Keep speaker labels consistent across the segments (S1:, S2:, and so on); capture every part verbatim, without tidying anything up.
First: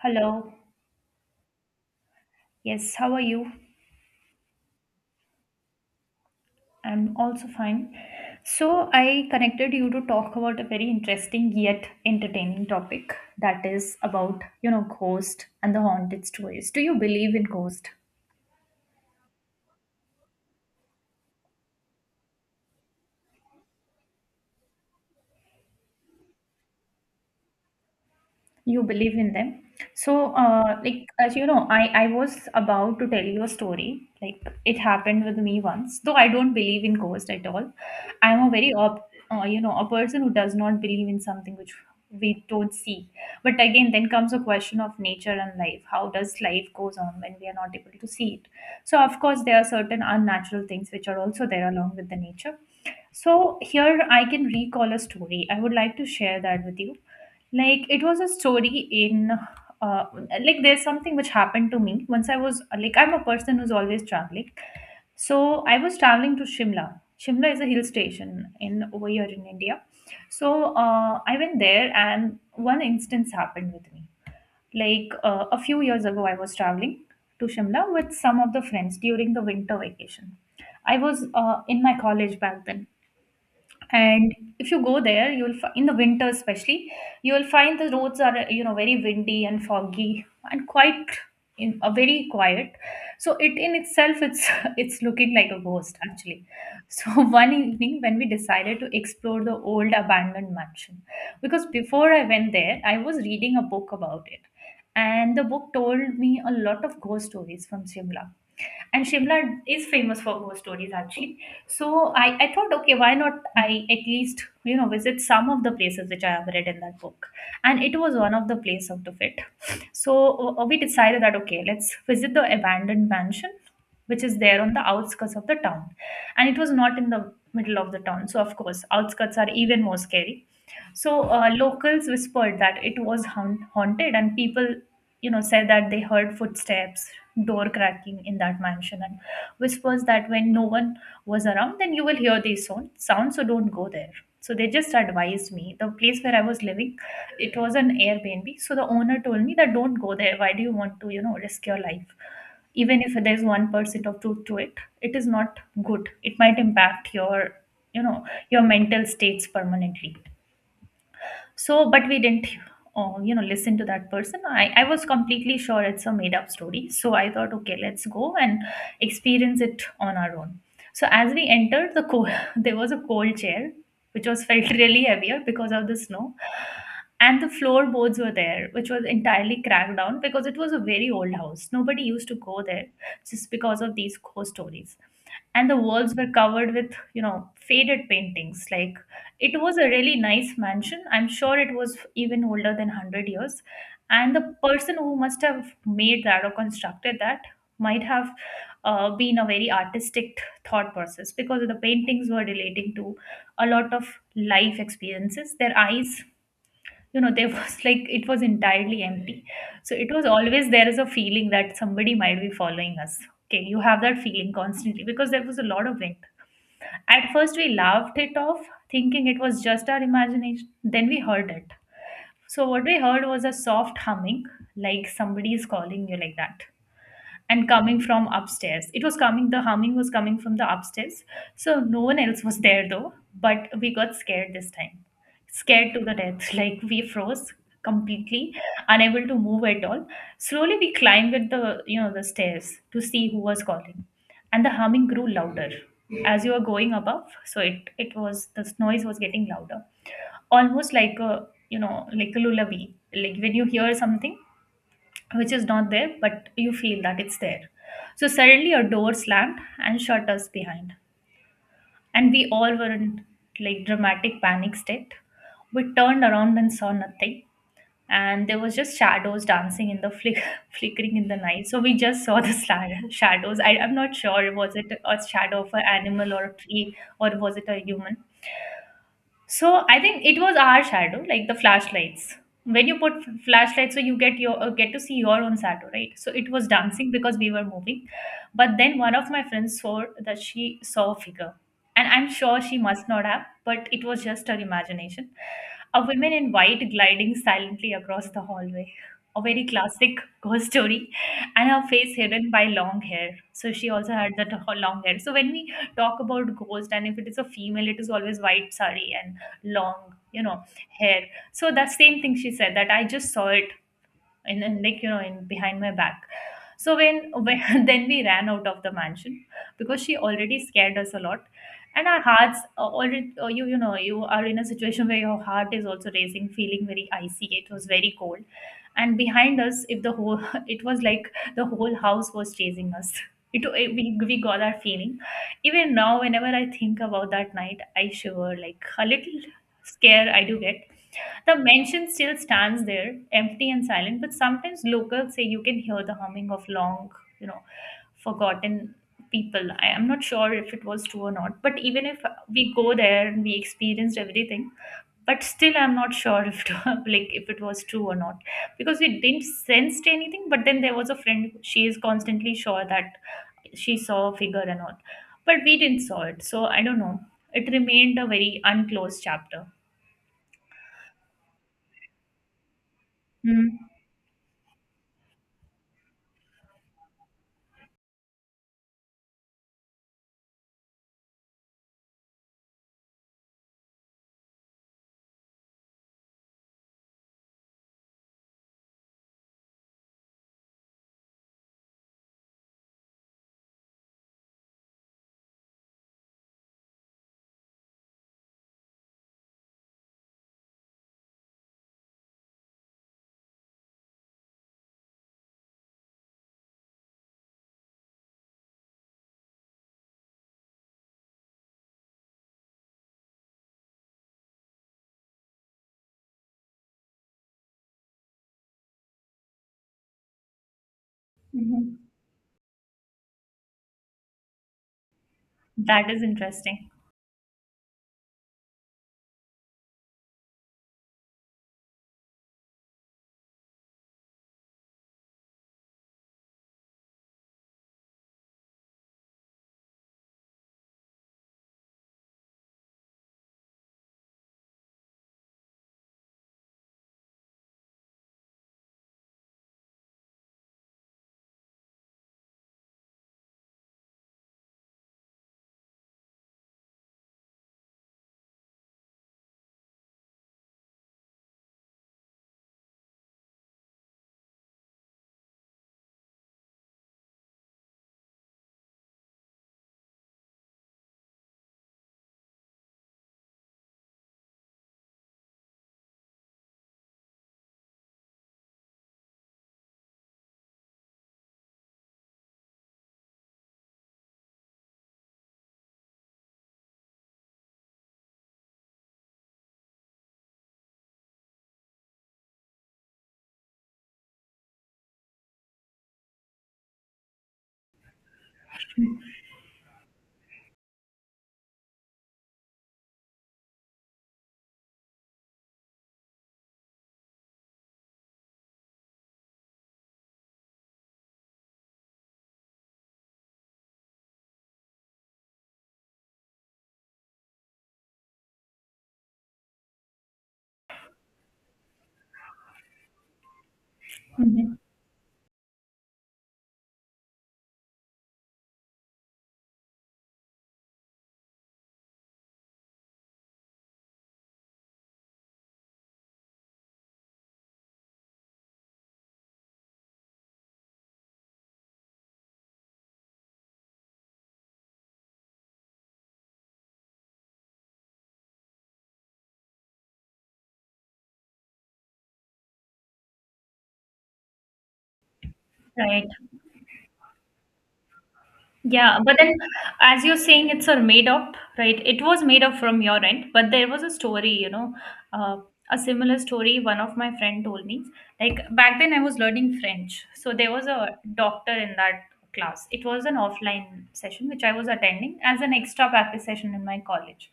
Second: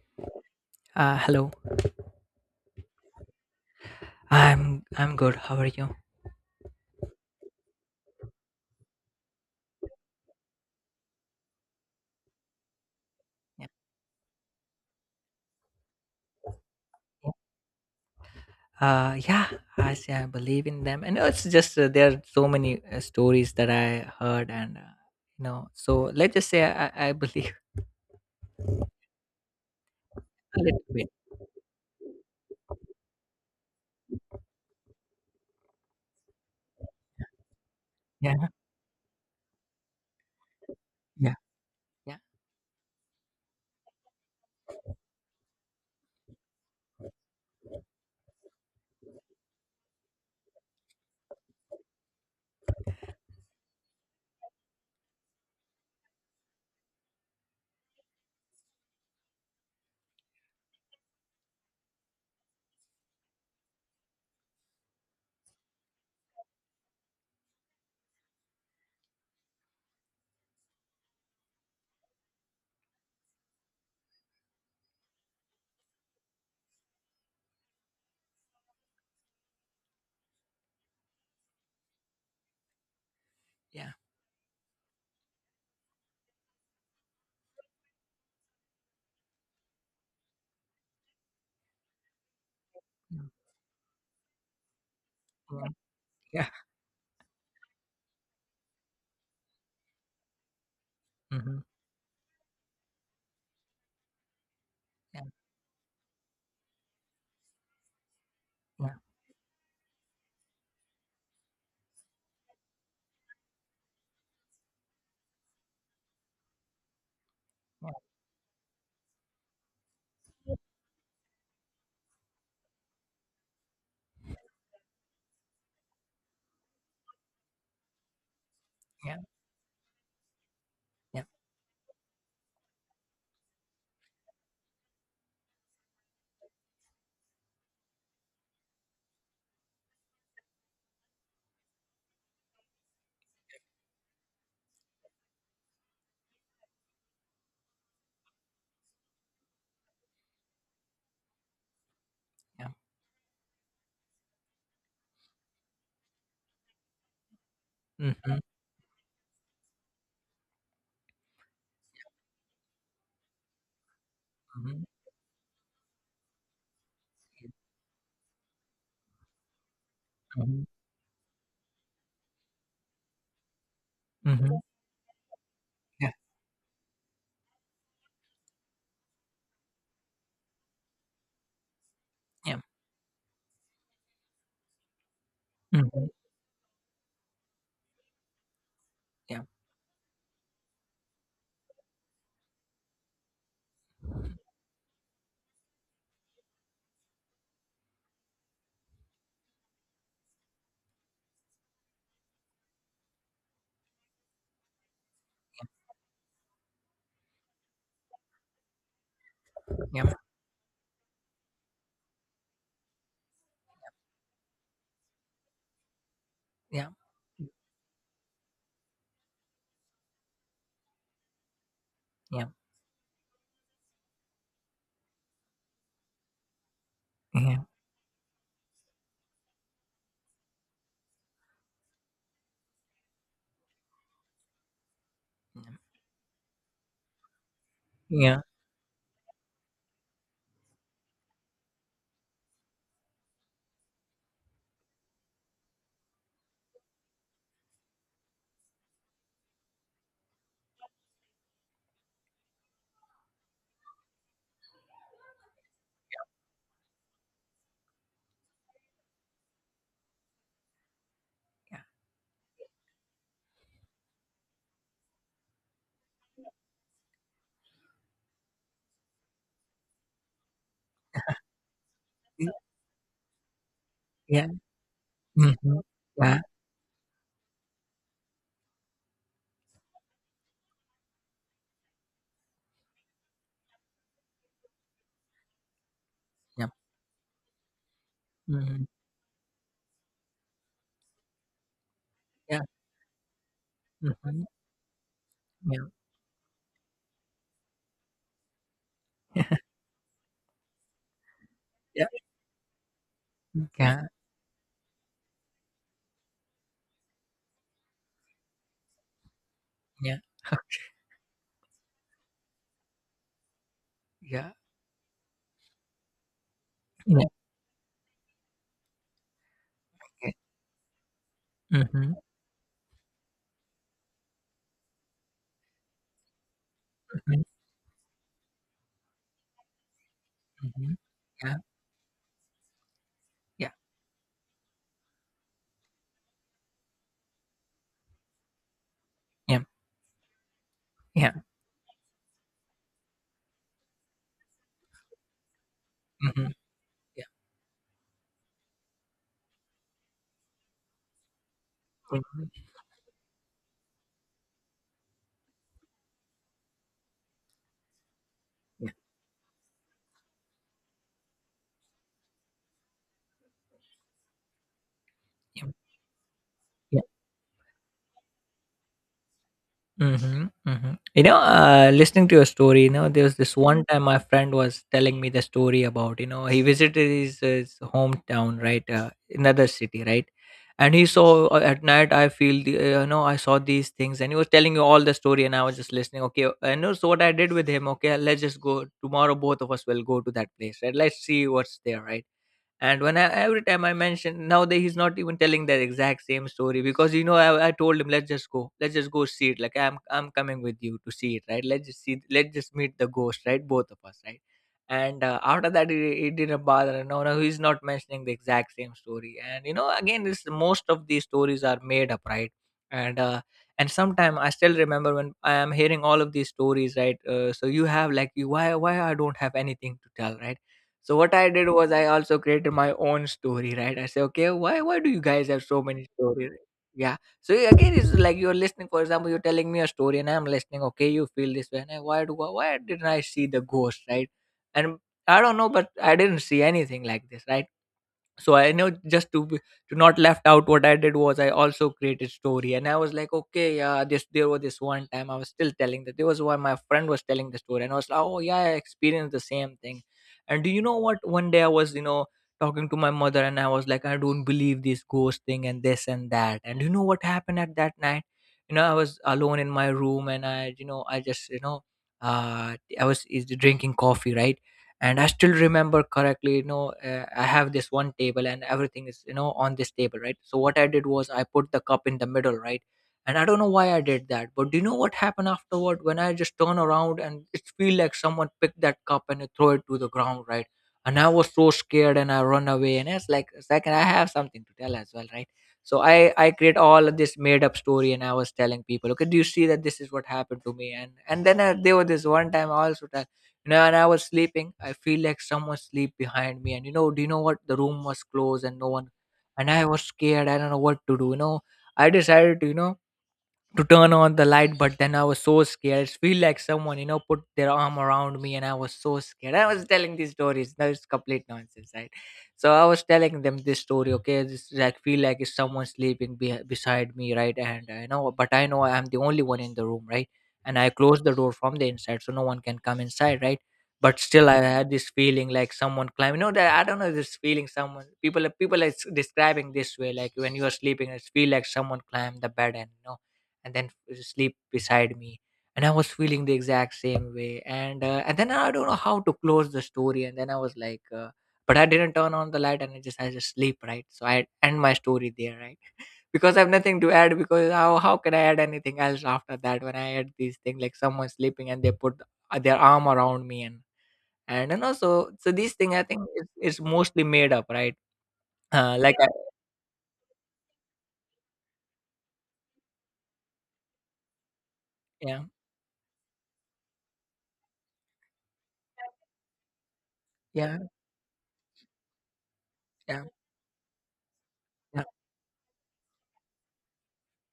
S1: Hello.
S2: Uh, hello.
S1: Yes, how are you?
S2: I'm I'm good. How are you?
S1: I'm also fine. So, I connected you to talk about a very interesting yet entertaining topic
S2: Yeah.
S1: that is about, you know, ghost and the haunted stories. Do you believe in ghost?
S2: Uh, yeah, I say I believe in them, and it's just uh, there are so many uh, stories that I heard, and uh, you know, so let's just say I, I I believe
S1: You believe in them. So
S2: a little
S1: uh, like,
S2: bit.
S1: as you know, i i was about to tell you a story, like it happened with me once, though I don't believe in ghosts at all. I'm
S2: Yeah,
S1: a very op- uh, you know, a person who does not believe in
S2: yeah,
S1: something which
S2: yeah.
S1: we don't see. But again, then comes a question of nature and life. How does life goes on when we are not able to see it? So of course, there are certain unnatural things which are also there along with the nature. So here I can recall a story. I would like to share that with you. Like, it was a story in uh, like, there's something which happened to me once. I was like, I'm a person who's always traveling. So I was traveling to Shimla. Shimla is a hill station in over here in India. So uh, I went there, and one instance happened with me. Like uh, a few years ago, I was traveling to Shimla with some of the friends during the winter vacation. I was uh, in my college back then.
S2: Yeah.
S1: And if you go there, you'll fi- in the winter especially, you will find the roads are uh, you know, very windy and foggy, and quite, in a very quiet.
S2: mm,
S1: So it, in itself, it's it's looking like a
S2: mm,
S1: ghost actually.
S2: yeah.
S1: So one evening when we decided to explore the old abandoned mansion.
S2: Mm-hmm.
S1: Because before I went there, I was reading a book about it,
S2: Yeah,
S1: and the book told me a lot of ghost stories from Shimla.
S2: yeah,
S1: And Shimla is famous for ghost stories actually. So I, I thought, okay, why not I at least, you know, visit some of the places which I have read in that book. And it was one of the place of the fit. So uh, uh, we decided that, okay, let's visit the abandoned mansion, which is there on the outskirts of the town. And it was not in the middle of the town. So of course,
S2: yeah,
S1: outskirts are even more scary. So
S2: yeah,
S1: uh, locals whispered that it was haun- haunted, and people, you know, said that they heard footsteps, door cracking in that mansion, and whispers that when no one was around, then you will hear these sound, sounds. So don't go there. So they just advised me. The place where I was living, it was an Airbnb. So the owner told me that don't go there. Why do you want to, you know, risk your life?
S2: yeah.
S1: Even if there's one percent of truth to it, it is not good. It might impact your, you know,
S2: Mm-hmm.
S1: your mental states permanently. So but we didn't, uh, you know, listen to that person. I,
S2: Mm-hmm.
S1: I was completely sure it's a made up story. So I thought, okay, let's go and experience it on our own.
S2: Mm-hmm.
S1: So as we entered the cold, there was a cold chair which was
S2: Mm-hmm.
S1: felt really heavier because of the
S2: Yeah,
S1: snow. And the floorboards were there which was entirely cracked down because it was a very old house. Nobody used to
S2: yeah.
S1: go there just because of these ghost stories. And the
S2: Mhm.
S1: walls were covered with, you know, faded paintings. Like,
S2: Ja.
S1: it was a really nice mansion. I'm sure it was even older than one hundred years. And the person who must have made that or constructed that might have uh, been a very artistic thought process, because the paintings were relating to a lot of life experiences. Their eyes, you know, they was like, it was entirely empty. So it
S2: Ja,
S1: was always, there is a feeling that somebody might be following us. Okay, you have that feeling constantly because there was a lot of wind.
S2: ja,
S1: At first, we laughed it off, thinking it was just our imagination. Then we heard it.
S2: ja,
S1: So, what we heard was a soft humming, like somebody is calling you like that,
S2: ja,
S1: and coming from upstairs. It was coming, the humming was coming from the upstairs. So no one else was there though, but we got scared this time. Scared to the death. Like, we froze
S2: ja,
S1: completely, unable to move at all. Slowly we climbed with the, you know, the stairs to see who was calling. And the humming grew louder as you were going above. So it it was, this noise was getting louder. Almost like a, you know, like a lullaby. Like when you hear something which is not there, but you feel that it's there. So suddenly a door slammed and shut us behind.
S2: ja,
S1: And we all were in like dramatic panic state. We turned around and saw nothing. And there was just shadows dancing in the flick, flickering in the night. So we just saw the
S2: hm,
S1: sla- shadows. I, I'm not
S2: ja,
S1: sure, was it a
S2: mhm,
S1: shadow of an animal
S2: ja,
S1: or a tree, or was it a human? So I think it was our shadow, like the flashlights. When you put f- flashlights, so you get your uh, get to see your own shadow, right? So it was
S2: ja,
S1: dancing because we were moving, but
S2: mhm,
S1: then one of my friends saw that she saw a figure, and I'm sure
S2: ja,
S1: she must not have, but it was
S2: mhm,
S1: just her imagination.
S2: ja,
S1: A woman in white gliding silently across the hallway, a very classic ghost story, and her
S2: ja,
S1: face hidden by long hair. So she
S2: ja,
S1: also had that ho- long hair. So when we talk about ghost, and if it is a female, it is always white sari and long,
S2: ja,
S1: you know, hair. So the same thing, she said that I just saw it
S2: ja,
S1: in, in like, you know, in behind my back. So
S2: ja,
S1: when, when then we ran out of the mansion because she
S2: okay.
S1: already scared us a lot. And
S2: Mhm,
S1: our hearts are already uh, you you know, you are in a situation where your heart is also racing, feeling very
S2: mhm,
S1: icy. It was very cold. And behind us, if the whole it
S2: mhm.
S1: was like
S2: Ja,
S1: the whole house was chasing us. it,
S2: ja,
S1: it we, we got that feeling. Even now, whenever I think about that night, I shiver, like a little
S2: ja,
S1: scare I do get.
S2: ja,
S1: The mansion still stands there, empty and silent, but sometimes locals say you can hear the humming
S2: mhm,
S1: of long,
S2: ja,
S1: you know, forgotten people. I am not sure if it was true or not, but even if
S2: mhm,
S1: we go there and we experienced everything, but still I'm not sure if it, like if it was true or not,
S2: ja,
S1: because we didn't sense anything. But then there was a friend; she is constantly sure that she saw a figure and all, but
S2: ja,
S1: we didn't saw it. So I don't
S2: ja.
S1: know. It remained a very unclosed chapter.
S2: Mhm, mhm. You know, uh, listening to your story, you know, there was this one time my friend was telling me the story about, you know, he visited his, his hometown, right, uh, another city, right, and he saw uh, at night. I feel, the, uh, you know, I saw these things, and he was telling you all the story, and I was just listening. Okay, and know so what I did with him, okay, let's just go tomorrow. Both of us will go to that place, right? Let's see what's there, right? And when I every time I mention nowadays he's not even telling that exact same story because you know I, I told him let's just go let's just go see it like I'm I'm coming with you to see it right let's just see let's just meet the ghost right both of us right and uh, after that he, he didn't bother no no he's not mentioning the exact same story and you know again this most of these stories are made up right and uh, and sometime I still remember when I am hearing all of these stories right uh, so you have like you why why I don't have anything to tell right so what I did was
S1: Mm-hmm.
S2: I also created my own story, right? I say, okay, why why do you guys have so many
S1: That is
S2: stories?
S1: interesting.
S2: Yeah. So yeah, again, it's like you're listening. For example, you're telling me a story, and I'm listening. Okay, you feel this way. And I, why do why didn't I see the ghost, right? And I don't know, but I didn't see anything like this, right? So I know just to be- to not left out what I did was I also created story and I was like okay yeah this there was this one time I was still telling that there was one my friend was telling the story and I was like oh yeah I experienced the same thing and do you know what one day I was you know talking to my mother and I was like I don't believe this ghost thing and this and that and you know what happened at that night you know I was alone in my room and i you know i just you know uh I was is drinking coffee right and I still remember correctly you know uh, I have this one table and everything is you know on this table right so what I did was I put the cup in the middle right and I don't know why I did that but do you know what happened afterward when I just turn around and it feel like someone picked that cup and throw it to the ground right and I was so scared and I run away and it's like second I have something to tell as well right so i i create all of this made up story and I was telling people okay do you see that this is what happened to me and and then I, there was this one time I also tell you know, and i was sleeping, i feel like someone sleep behind me. And you know, do you know what? The room was closed and no one. And i was scared. I don't know what to do. You know, i decided to, you know, to turn on the light but then I was so scared it feel like someone you know put their arm around me and I was so scared I was telling these stories that is complete nonsense right so I was telling them this story okay this like feel like it's someone sleeping be- beside me right and I know but I know I'm the only one in the room right and I closed the door from the inside so no one can come inside right but still I
S1: Mhm.
S2: had this feeling like someone climbing no that I don't know this feeling someone people people are s- describing this way like when you are sleeping it feel like someone climbed the bed and you know and then sleep beside me and I was feeling the exact same way and uh, and then I don't know how to close the story and then I was like uh, but I didn't turn on the light and i just I just sleep right so I end my story there right because I have nothing to add because how how can I add anything else after that when I add these things like someone sleeping and they put uh, their arm around me and and you know so so these things I think
S1: Right.
S2: is, is mostly made up right uh, like
S1: Yeah.
S2: I,
S1: But then, as you're saying, it's a made up, right? It was made up from your end, but there was a story, you know,
S2: yeah
S1: uh, a similar story one of my friend told me. Like back then, I was learning French. So there
S2: yeah
S1: was a doctor in that class. It
S2: yeah
S1: was an offline session, which I was
S2: yeah
S1: attending as an extra practice session in my college.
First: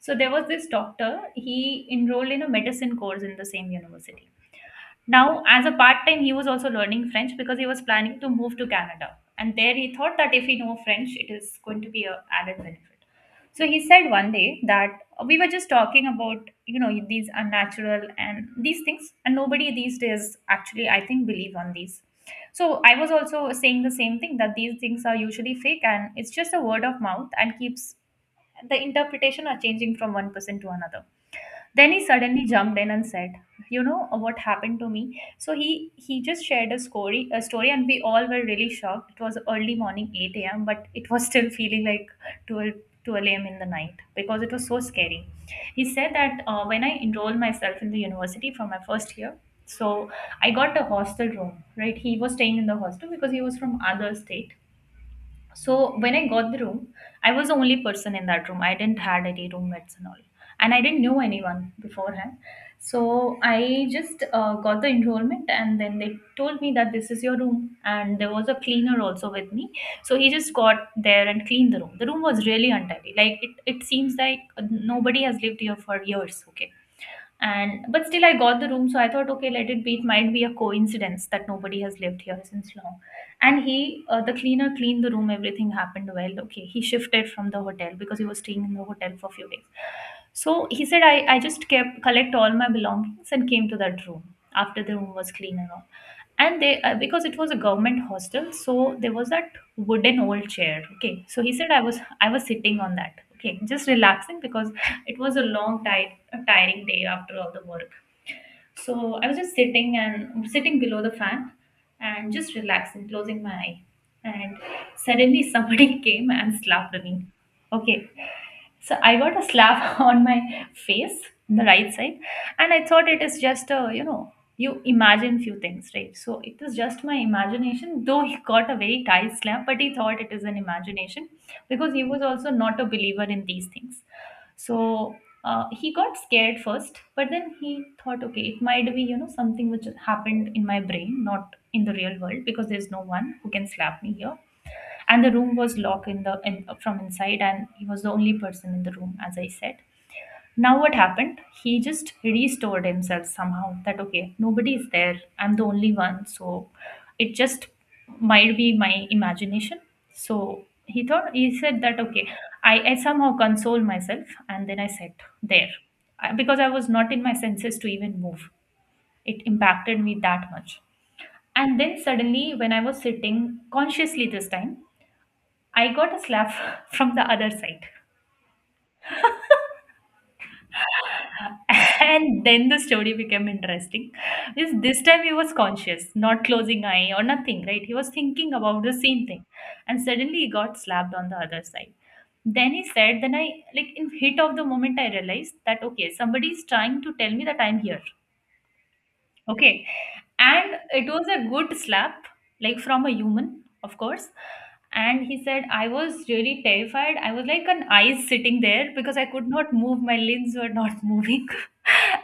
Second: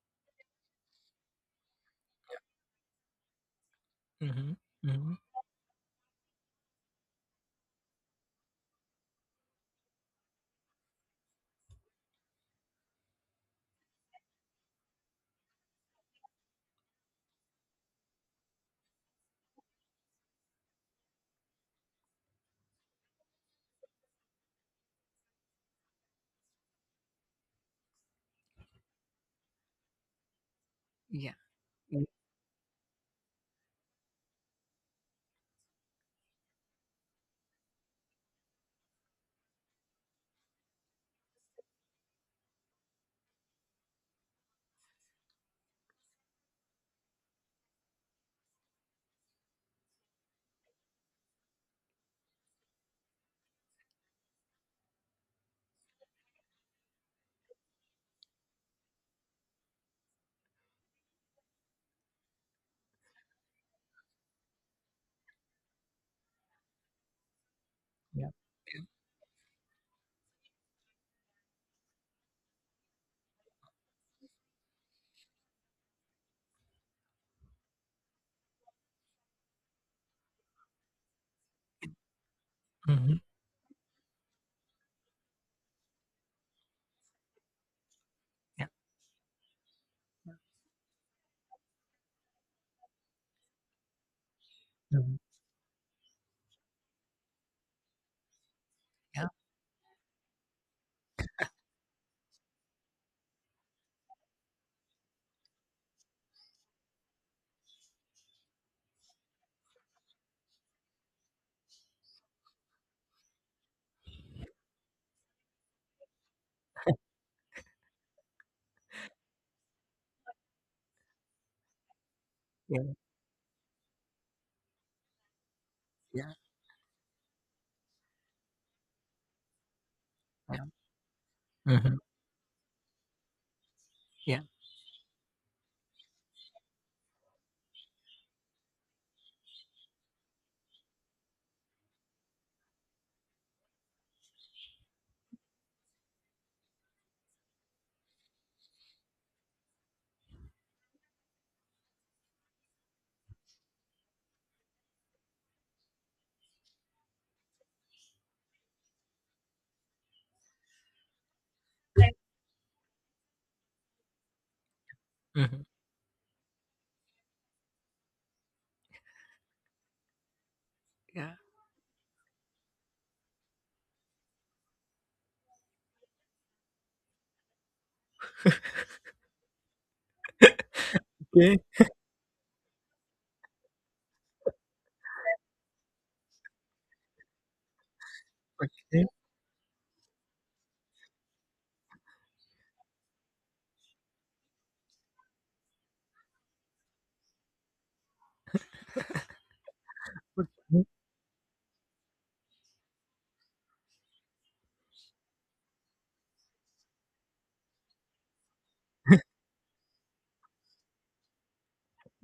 S1: So there was this doctor, he enrolled in a medicine course in the same university.
S2: mm-hmm, mm-hmm,
S1: Now, as a part time, he was also learning French because he was planning to move to Canada. And there he thought that if he know French, it is going to be a added benefit. So he said one day that we were just talking about, you know, these unnatural and these things, and nobody these days actually, I think, believe on these. So I was also saying the same thing that these things are usually fake and it's just a word of mouth, and keeps the interpretation are changing from one person to another.
S2: yeah mm,
S1: Then
S2: yeah
S1: he
S2: mhm,
S1: suddenly jumped in and said, "You know, uh, what happened to me?" So he he just shared a story, a story, and we all were really shocked. It was early morning, eight a.m., but it was still feeling like twelve twelve a m in the night because it was so scary. He said that uh, when I enrolled myself in the university for my first year, so I got a hostel room. Right, he was staying in the hostel because he was from other state. So when I got the room, I was the only person in that room. I didn't had any roommates and all, and I didn't know anyone beforehand. So I just uh, got the enrollment, and then they told me that this is your room, and
S2: yeah
S1: there was a cleaner also with me. So he just got there and cleaned the room. The room was really untidy. Like it, it seems like nobody has lived here for years. Okay, and but still I got the room, so I thought, okay, let it be. It might be a coincidence that nobody has lived here since long.
S2: Mm-hmm. Yeah.
S1: And he uh, the cleaner cleaned the room. Everything happened well. Okay, he shifted from the hotel because he was staying in the hotel for a few days. So he said, i, I just kept collect all my belongings and came to that room after the room
S2: Mhm.
S1: was clean and all. And they uh, because it was a government hostel, so there
S2: Yeah,
S1: was that wooden old chair. Okay, so he said i was i was sitting on that. Okay, just relaxing because it was a long, tight, a tiring day after all the work. So I was just sitting and sitting below the fan and just relaxing, closing my eye. And suddenly somebody came and slapped me. Okay. So I got a slap on my face, the right side, and
S2: yeah,
S1: I thought it is just a, you know, you imagine few things, right?
S2: yeah,
S1: So it was just my imagination. Though he got a very tight slap, but he thought it is an
S2: yeah.
S1: imagination because
S2: Mhm.
S1: he was also not a believer in these things.
S2: Yeah.
S1: So uh, he got scared first, but then he thought, okay, it might be, you know, something which happened in my brain, not in the real world, because there's no one who can slap me here. And the room was locked in the in, from inside, and he was the only person in the room, as I said. Now what happened? He just restored himself somehow that okay, nobody is there. I'm the only one. So it just might be my imagination. So he thought, he said that okay, I, I somehow console myself, and then I sat
S2: Mhm.
S1: there. I- Because I was not in my senses to even move. It impacted me that much.
S2: Yeah.
S1: And then suddenly when I was sitting consciously this time, I got a slap from the other side.
S2: Okay,
S1: And then the story became interesting because this time he was conscious, not closing eye or nothing, right? He was thinking about the
S2: okay,
S1: same thing, and suddenly he got slapped on the other side. Then he said, then I, like in heat of the moment, I realized that okay, somebody is trying to tell me that I'm here. Okay. And
S2: okay.
S1: it was a good slap, like from a human, of course. And he said, I was really terrified. I was like an ice sitting there because I could not move. My limbs were not moving.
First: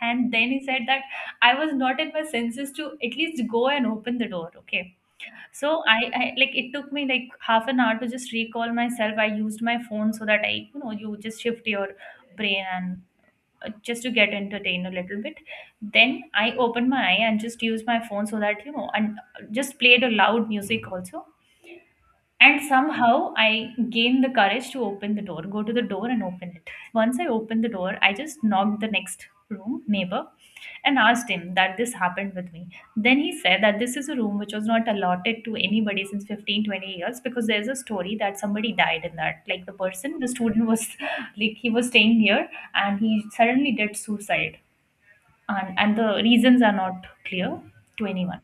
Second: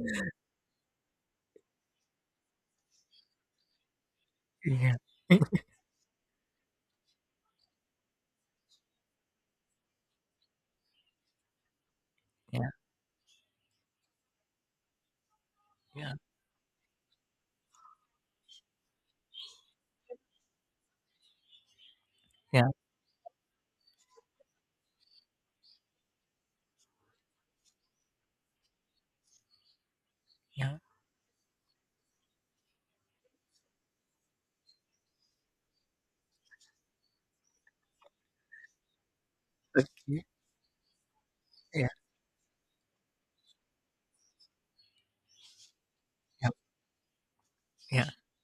S1: And then he said that I was not in my senses to at least go and open the door.
S2: Yeah.
S1: Okay. So I, I like it took me like half an hour to just recall myself. I used my phone so that I, you know, you just shift your brain
S2: Yeah,
S1: and uh, just to get entertained a little bit.
S2: yeah,
S1: Then I opened my eye and just used my phone so that you know, and just played a loud music also, and
S2: yeah,
S1: somehow I gained the courage to open the door, go to the door and open it. Once I opened the door, I just knocked the next room neighbor
S2: yeah.
S1: and asked him that this happened with me. Then he said that this is a room which was not allotted to anybody since fifteen twenty years because there's a story that somebody died in that. Like the person,
S2: Okay.
S1: the student was like he was
S2: Yeah,
S1: staying here, and he suddenly did suicide, and, and the
S2: yeah,
S1: reasons are not clear to
S2: yeah,
S1: anyone.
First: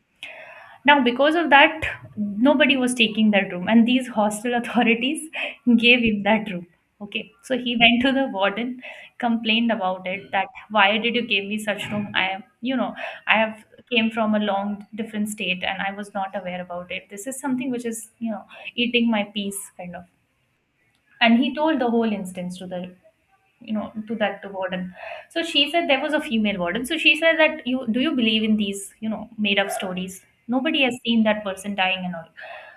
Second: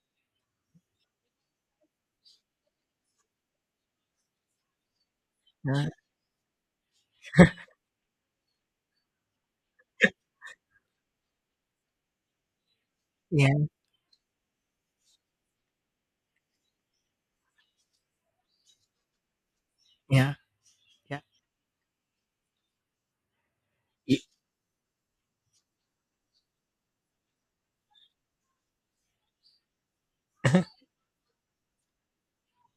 S1: Now, because of that, nobody was taking that room, and these hostel authorities
S2: Uh,
S1: gave him that room. Okay, so he went to the warden, complained about it that why did you give me such room? I am, you know, I
S2: yeah,
S1: have came from a long different state and I was not aware about it. This is something which is, you know, eating my peace kind of.
S2: yeah, yeah,
S1: And he told the whole instance to the you know, to that, to warden. So she said, there was a female warden, so she said that you do you believe in these you know made up stories?
S2: yeah.
S1: Nobody has seen that person dying and all.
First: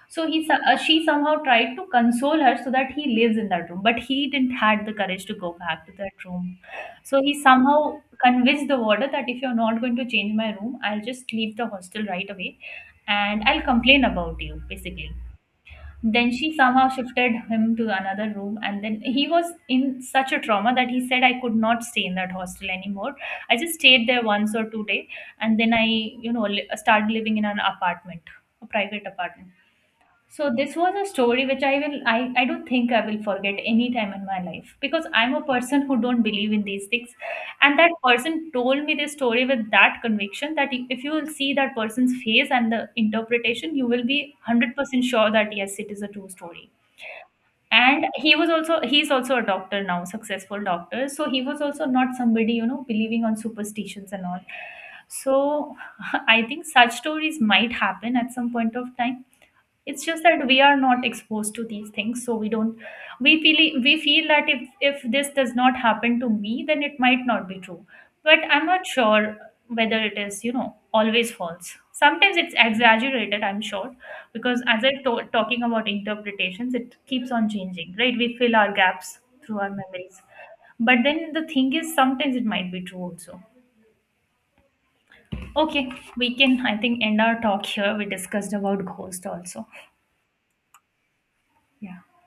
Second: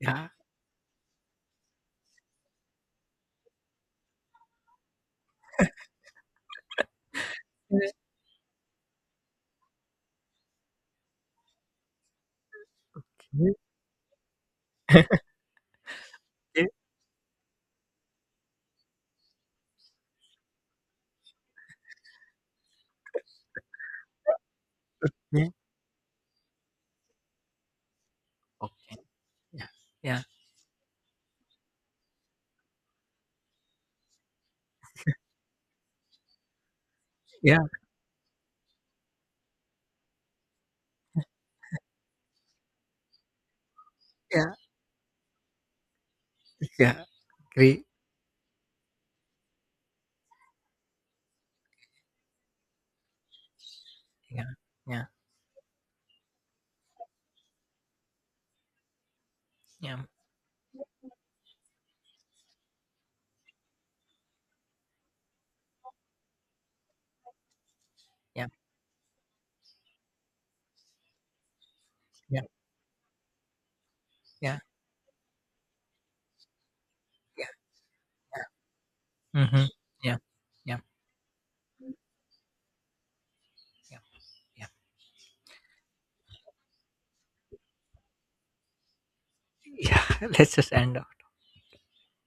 S1: So he so- uh, she somehow tried to console her so that he lives in that room, but he didn't had the courage to go back to that room. So he
S2: Ye yeah.
S1: somehow convinced the warder that if you're not going to change my room, I'll just leave the hostel right away, and
S2: Mhm.
S1: I'll complain about you basically. Then she
S2: Okay,
S1: somehow shifted him to another room, and then he was in such a trauma that he said, I could not stay in that hostel anymore. I just stayed there once or two days,
S2: yeah.
S1: and then I, you know, li- started living in an apartment, a
S2: Okay.
S1: private apartment.
S2: Yeah. Yeah.
S1: So this was a story which I will, I, I don't think I will forget any time in my life because I'm a person who don't believe in these things,
S2: Yeah,
S1: and that person told me this story with that conviction that if you will see that person's face and the interpretation, you will be
S2: yeah,
S1: one hundred percent sure that yes, it is a true story.
S2: yeah. Agree.
S1: And he was also, he's also a doctor now, successful doctor, so he was also not somebody you know believing on superstitions and all.
S2: Yeah, yeah,
S1: So I think such stories might happen at some point of time.
S2: yeah,
S1: It's just that we are not exposed to these things, so we don't, we feel, we feel that if if this does not happen to me, then it might not be true. But
S2: yeah,
S1: I'm not sure whether it is you know always false. Sometimes
S2: yeah,
S1: it's exaggerated, I'm sure,
S2: yeah,
S1: because as I'm to- talking about interpretations, it keeps
S2: yeah,
S1: on changing, right? We
S2: yeah.
S1: fill our gaps through
S2: Mhm.
S1: our
S2: Yeah.
S1: memories.
S2: Yeah,
S1: But then the thing is, sometimes it might be true also.
S2: yeah, yeah.
S1: Okay, we can I think end our talk here. We discussed about ghost also.
S2: Yeah, let's just end
S1: Yeah.